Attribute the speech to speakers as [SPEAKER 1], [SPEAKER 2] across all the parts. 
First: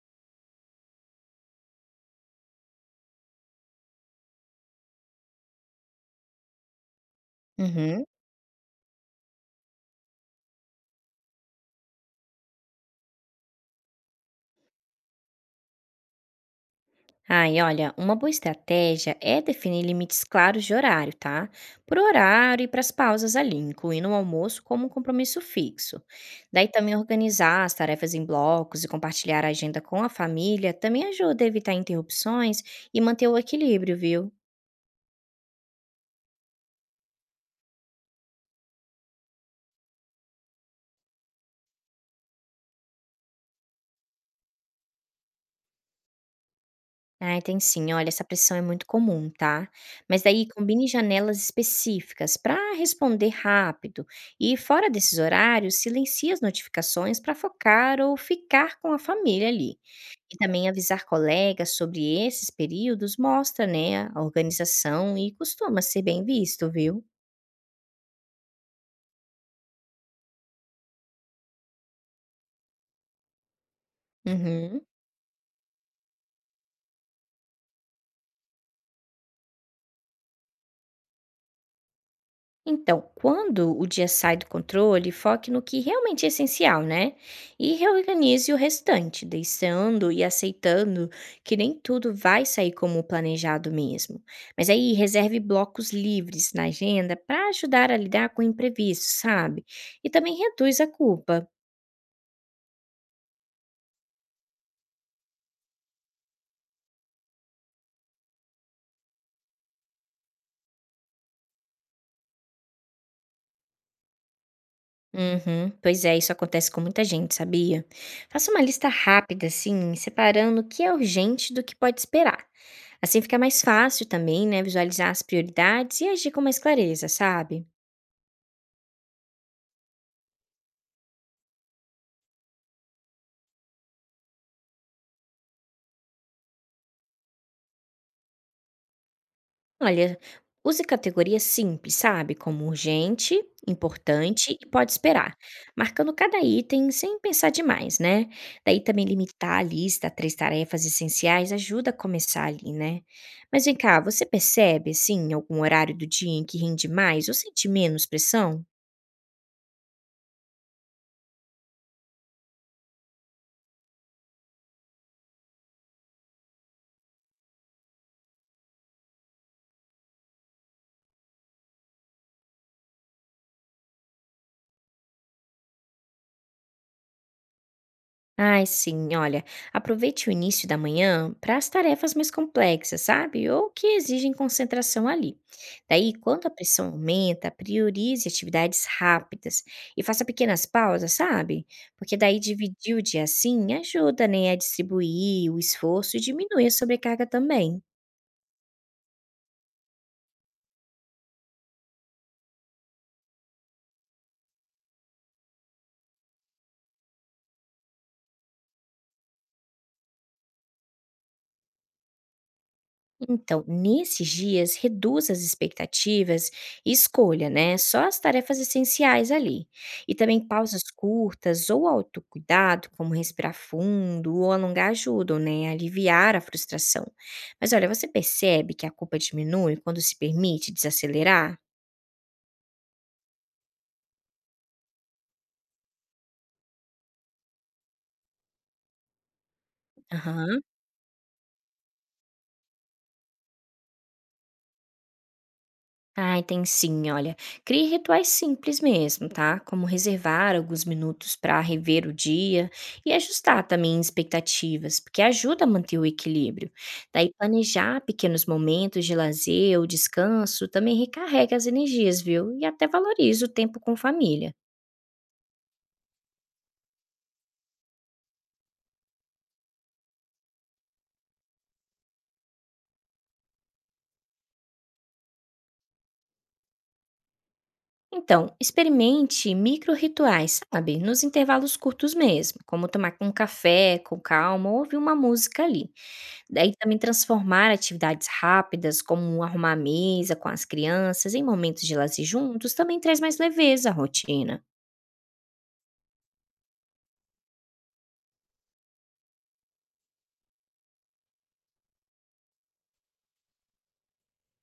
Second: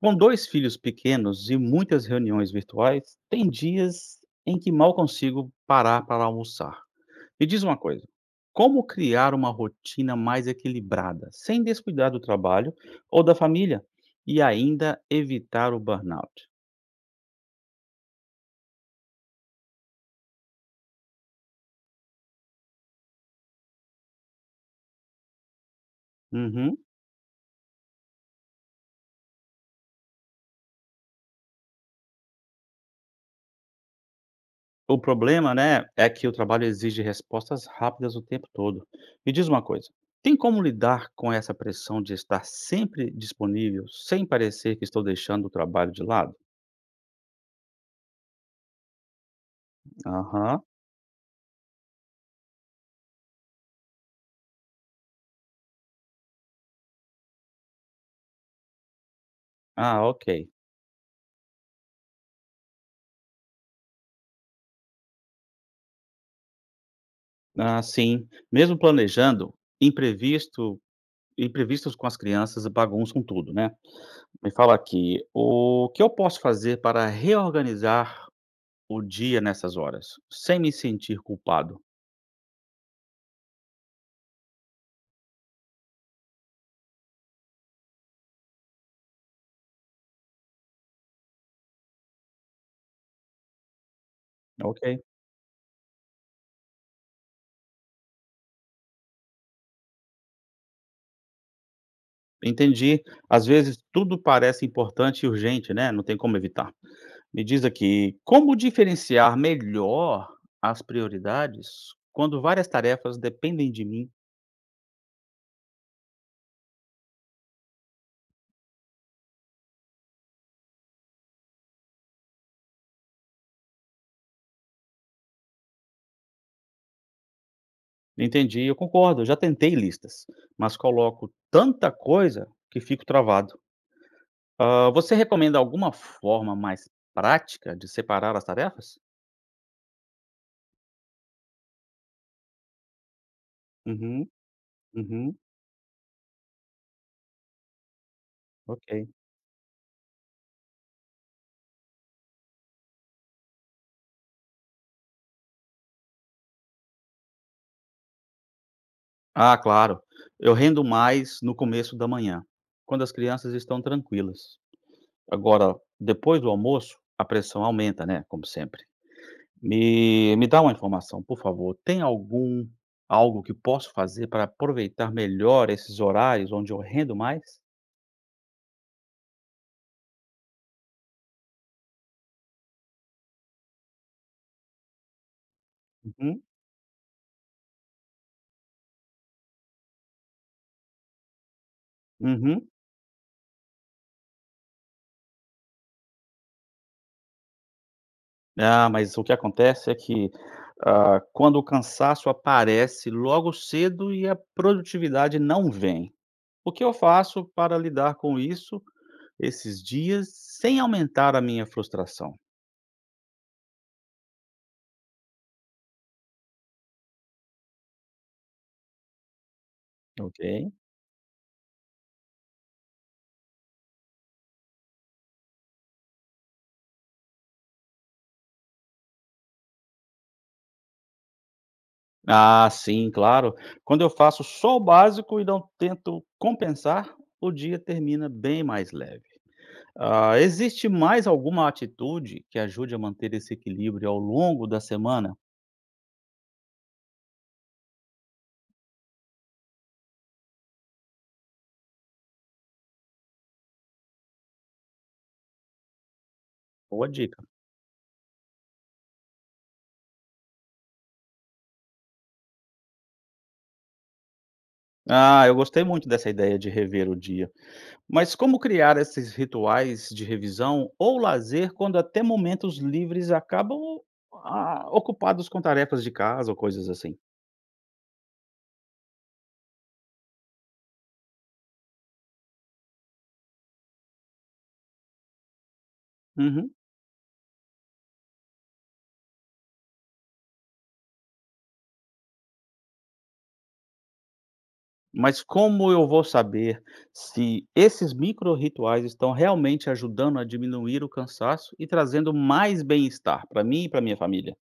[SPEAKER 1] Com dois filhos pequenos e muitas reuniões virtuais, tem dias em que mal consigo parar para almoçar. Me diz uma coisa:
[SPEAKER 2] Uhum.
[SPEAKER 1] como criar uma rotina mais equilibrada, sem descuidar do trabalho ou da família e ainda evitar o burnout?
[SPEAKER 2] E olha, uma boa estratégia é definir limites claros de horário, tá? Por horário e para as pausas ali, incluindo o almoço como um compromisso fixo. Daí
[SPEAKER 1] Uhum.
[SPEAKER 2] também organizar as tarefas em blocos e compartilhar a agenda com a família também ajuda a evitar interrupções e manter o equilíbrio, viu?
[SPEAKER 1] O problema, né, é que o trabalho exige respostas rápidas o tempo todo. Me diz uma coisa: tem como lidar com essa pressão de estar sempre disponível, sem parecer que estou deixando o trabalho de lado?
[SPEAKER 2] Ai, tem sim. Olha, essa pressão é muito comum, tá? Mas daí
[SPEAKER 1] Aham.
[SPEAKER 2] combine janelas específicas para responder rápido. E fora desses horários, silencie as notificações para focar ou ficar com a família ali.
[SPEAKER 1] Ah, ok.
[SPEAKER 2] E também avisar colegas sobre esses períodos mostra, né, a organização e costuma ser bem visto, viu?
[SPEAKER 1] Ah, sim. Mesmo planejando, imprevisto imprevistos com as crianças bagunçam tudo, né? Me fala
[SPEAKER 2] Uhum.
[SPEAKER 1] aqui, o que eu posso fazer para reorganizar o dia nessas horas, sem me sentir culpado?
[SPEAKER 2] Então, quando o dia sai do controle, foque no que realmente é essencial, né? E reorganize o restante, deixando e aceitando que nem tudo vai sair como planejado mesmo. Mas aí
[SPEAKER 1] Ok,
[SPEAKER 2] reserve blocos livres na agenda para ajudar a lidar com imprevistos, sabe? E também reduz a culpa.
[SPEAKER 1] entendi. Às vezes tudo parece importante e urgente, né? Não tem como evitar. Me diz aqui, como diferenciar melhor as prioridades quando várias tarefas dependem de mim.
[SPEAKER 2] Uhum. Pois é, isso acontece com muita gente, sabia? Faça uma lista rápida, assim, separando o que é urgente do que pode esperar. Assim fica mais fácil também, né, visualizar as prioridades e agir com mais clareza, sabe?
[SPEAKER 1] Entendi, eu concordo, eu já tentei listas, mas coloco tanta coisa que fico travado. Ah, você recomenda alguma forma mais prática de separar as tarefas?
[SPEAKER 2] Olha, use categorias simples, sabe? Como urgente,
[SPEAKER 1] Uhum,
[SPEAKER 2] importante e pode esperar,
[SPEAKER 1] uhum,
[SPEAKER 2] marcando cada item sem pensar demais, né? Daí também
[SPEAKER 1] ok.
[SPEAKER 2] limitar a lista a três tarefas essenciais ajuda a começar ali, né? Mas vem cá, você percebe, assim, algum horário do dia em que rende mais ou sente menos pressão?
[SPEAKER 1] Ah, claro. Eu rendo mais no começo da manhã, quando as crianças estão tranquilas. Agora, depois do almoço, a pressão aumenta, né? Como sempre. Me dá uma informação, por favor. Tem algum algo que posso fazer para aproveitar melhor esses horários onde eu rendo mais?
[SPEAKER 2] Ai, sim, olha, aproveite o início da manhã para as tarefas mais complexas, sabe? Ou que exigem concentração ali. Daí,
[SPEAKER 1] Hum,
[SPEAKER 2] quando a pressão aumenta, priorize atividades rápidas e faça pequenas pausas, sabe? Porque daí
[SPEAKER 1] uhum.
[SPEAKER 2] dividir o dia assim ajuda, né, a distribuir o esforço e diminui a sobrecarga também.
[SPEAKER 1] Ah, mas o que acontece é que, quando o cansaço aparece logo cedo e a produtividade não vem. O que eu faço para lidar com isso esses dias sem aumentar a minha frustração?
[SPEAKER 2] Então, nesses dias, reduza as expectativas e escolha, né, só as tarefas essenciais ali. E também
[SPEAKER 1] Ok.
[SPEAKER 2] pausas curtas ou autocuidado, como respirar fundo ou alongar ajudam, né, a aliviar a frustração. Mas olha, você percebe que a culpa diminui quando se permite desacelerar?
[SPEAKER 1] Ah, sim, claro. Quando eu faço só o básico e não tento compensar, o dia termina bem mais leve. Ah,
[SPEAKER 2] Aham.
[SPEAKER 1] existe mais alguma atitude que ajude a manter esse equilíbrio ao longo da semana?
[SPEAKER 2] Ai, tem sim, olha. Crie rituais simples mesmo, tá? Como reservar alguns minutos para rever o dia e ajustar também expectativas, porque ajuda a manter o equilíbrio.
[SPEAKER 1] Boa
[SPEAKER 2] Daí,
[SPEAKER 1] dica.
[SPEAKER 2] planejar pequenos momentos de lazer ou descanso também recarrega as energias, viu? E até valoriza o tempo com família.
[SPEAKER 1] Ah, eu gostei muito dessa ideia de rever o dia. Mas como criar esses rituais de revisão ou lazer quando até momentos livres acabam ocupados com tarefas de casa ou coisas assim?
[SPEAKER 2] Então, experimente micro rituais, sabe? Nos intervalos curtos mesmo, como tomar um café com calma ou ouvir uma música ali.
[SPEAKER 1] Uhum.
[SPEAKER 2] Daí também transformar atividades rápidas, como arrumar a mesa com as crianças em momentos de lazer juntos, também traz mais leveza à rotina.
[SPEAKER 1] Mas como eu vou saber se esses micro-rituais estão realmente ajudando a diminuir o cansaço e trazendo mais bem-estar para mim e para minha família?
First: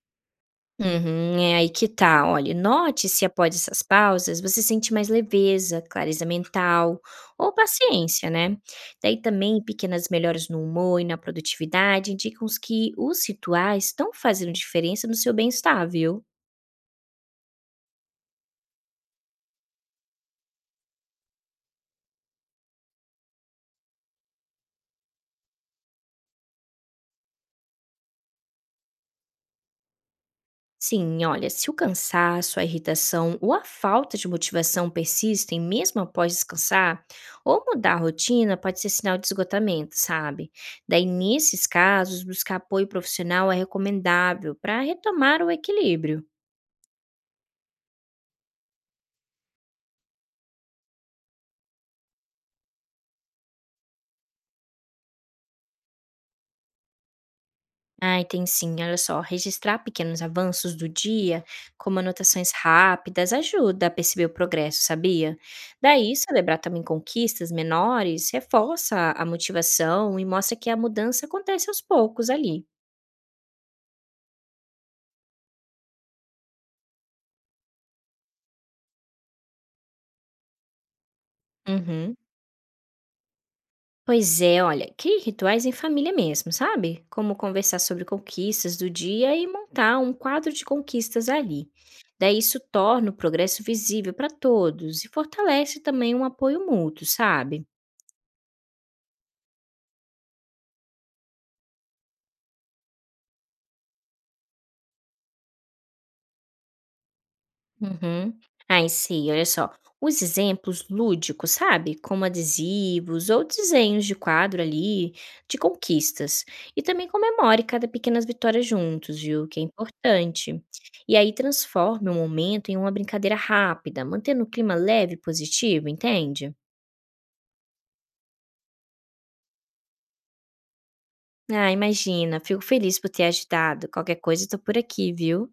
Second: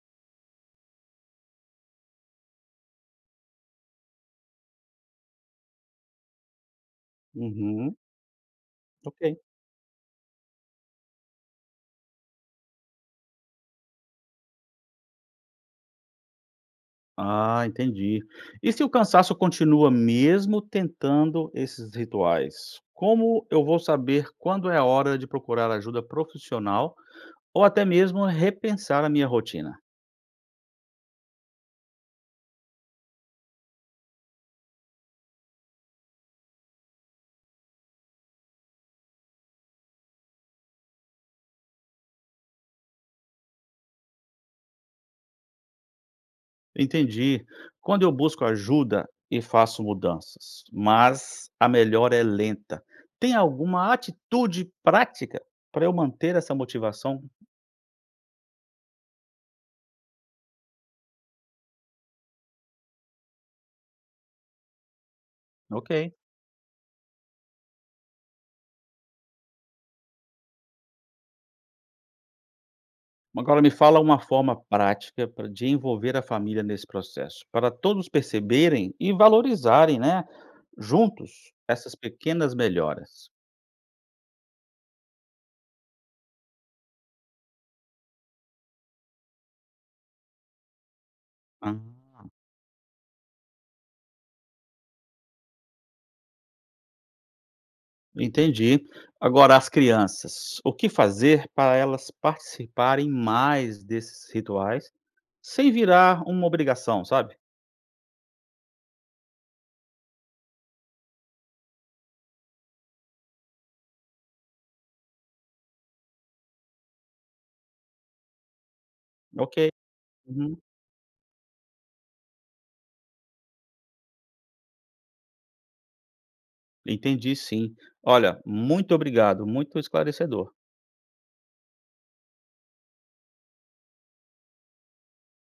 [SPEAKER 2] Uhum, é aí que tá. Olha, note se após essas pausas você sente mais leveza, clareza mental ou
[SPEAKER 1] Uhum.
[SPEAKER 2] paciência, né? Daí
[SPEAKER 1] Ok.
[SPEAKER 2] também pequenas melhoras no humor e na produtividade indicam que os rituais estão fazendo diferença no seu bem-estar, viu?
[SPEAKER 1] Ah, entendi. E se o cansaço continua mesmo tentando esses rituais? Como eu vou saber quando é a hora de procurar ajuda profissional ou até mesmo repensar a minha rotina?
[SPEAKER 2] Sim, olha, se o cansaço, a irritação ou a falta de motivação persistem mesmo após descansar, ou mudar a rotina pode ser sinal de esgotamento, sabe? Daí, nesses casos, buscar apoio profissional é recomendável para retomar o equilíbrio.
[SPEAKER 1] Entendi. Quando eu busco ajuda e faço mudanças, mas a melhora é lenta. Tem alguma atitude prática para eu manter essa motivação?
[SPEAKER 2] Ai, tem sim. Olha só, registrar pequenos avanços do dia, como anotações rápidas, ajuda a perceber o progresso, sabia?
[SPEAKER 1] Ok.
[SPEAKER 2] Daí, celebrar também conquistas menores reforça a motivação e mostra que a mudança acontece aos poucos ali.
[SPEAKER 1] Agora me fala uma forma prática pra de envolver a família nesse processo, para todos perceberem e valorizarem, né, juntos essas
[SPEAKER 2] Uhum.
[SPEAKER 1] pequenas melhoras.
[SPEAKER 2] Pois é, olha, crie rituais em família mesmo, sabe? Como conversar sobre conquistas do dia e montar um quadro de conquistas ali.
[SPEAKER 1] Ah,
[SPEAKER 2] Daí isso torna o progresso visível para todos e fortalece também um apoio mútuo, sabe?
[SPEAKER 1] entendi. Agora as crianças, o que fazer para elas participarem mais desses rituais, sem virar uma obrigação, sabe?
[SPEAKER 2] Uhum. Ai, sim, olha só. Os exemplos lúdicos, sabe? Como adesivos ou desenhos de quadro ali, de conquistas. E também comemore cada pequenas vitórias juntos, viu?
[SPEAKER 1] Ok,
[SPEAKER 2] Que é
[SPEAKER 1] uhum,
[SPEAKER 2] importante. E aí transforme o momento em uma brincadeira rápida, mantendo o clima leve e positivo, entende?
[SPEAKER 1] entendi sim. Olha, muito obrigado, muito esclarecedor.
[SPEAKER 2] Ah, imagina, fico feliz por ter ajudado. Qualquer coisa, eu tô por aqui, viu?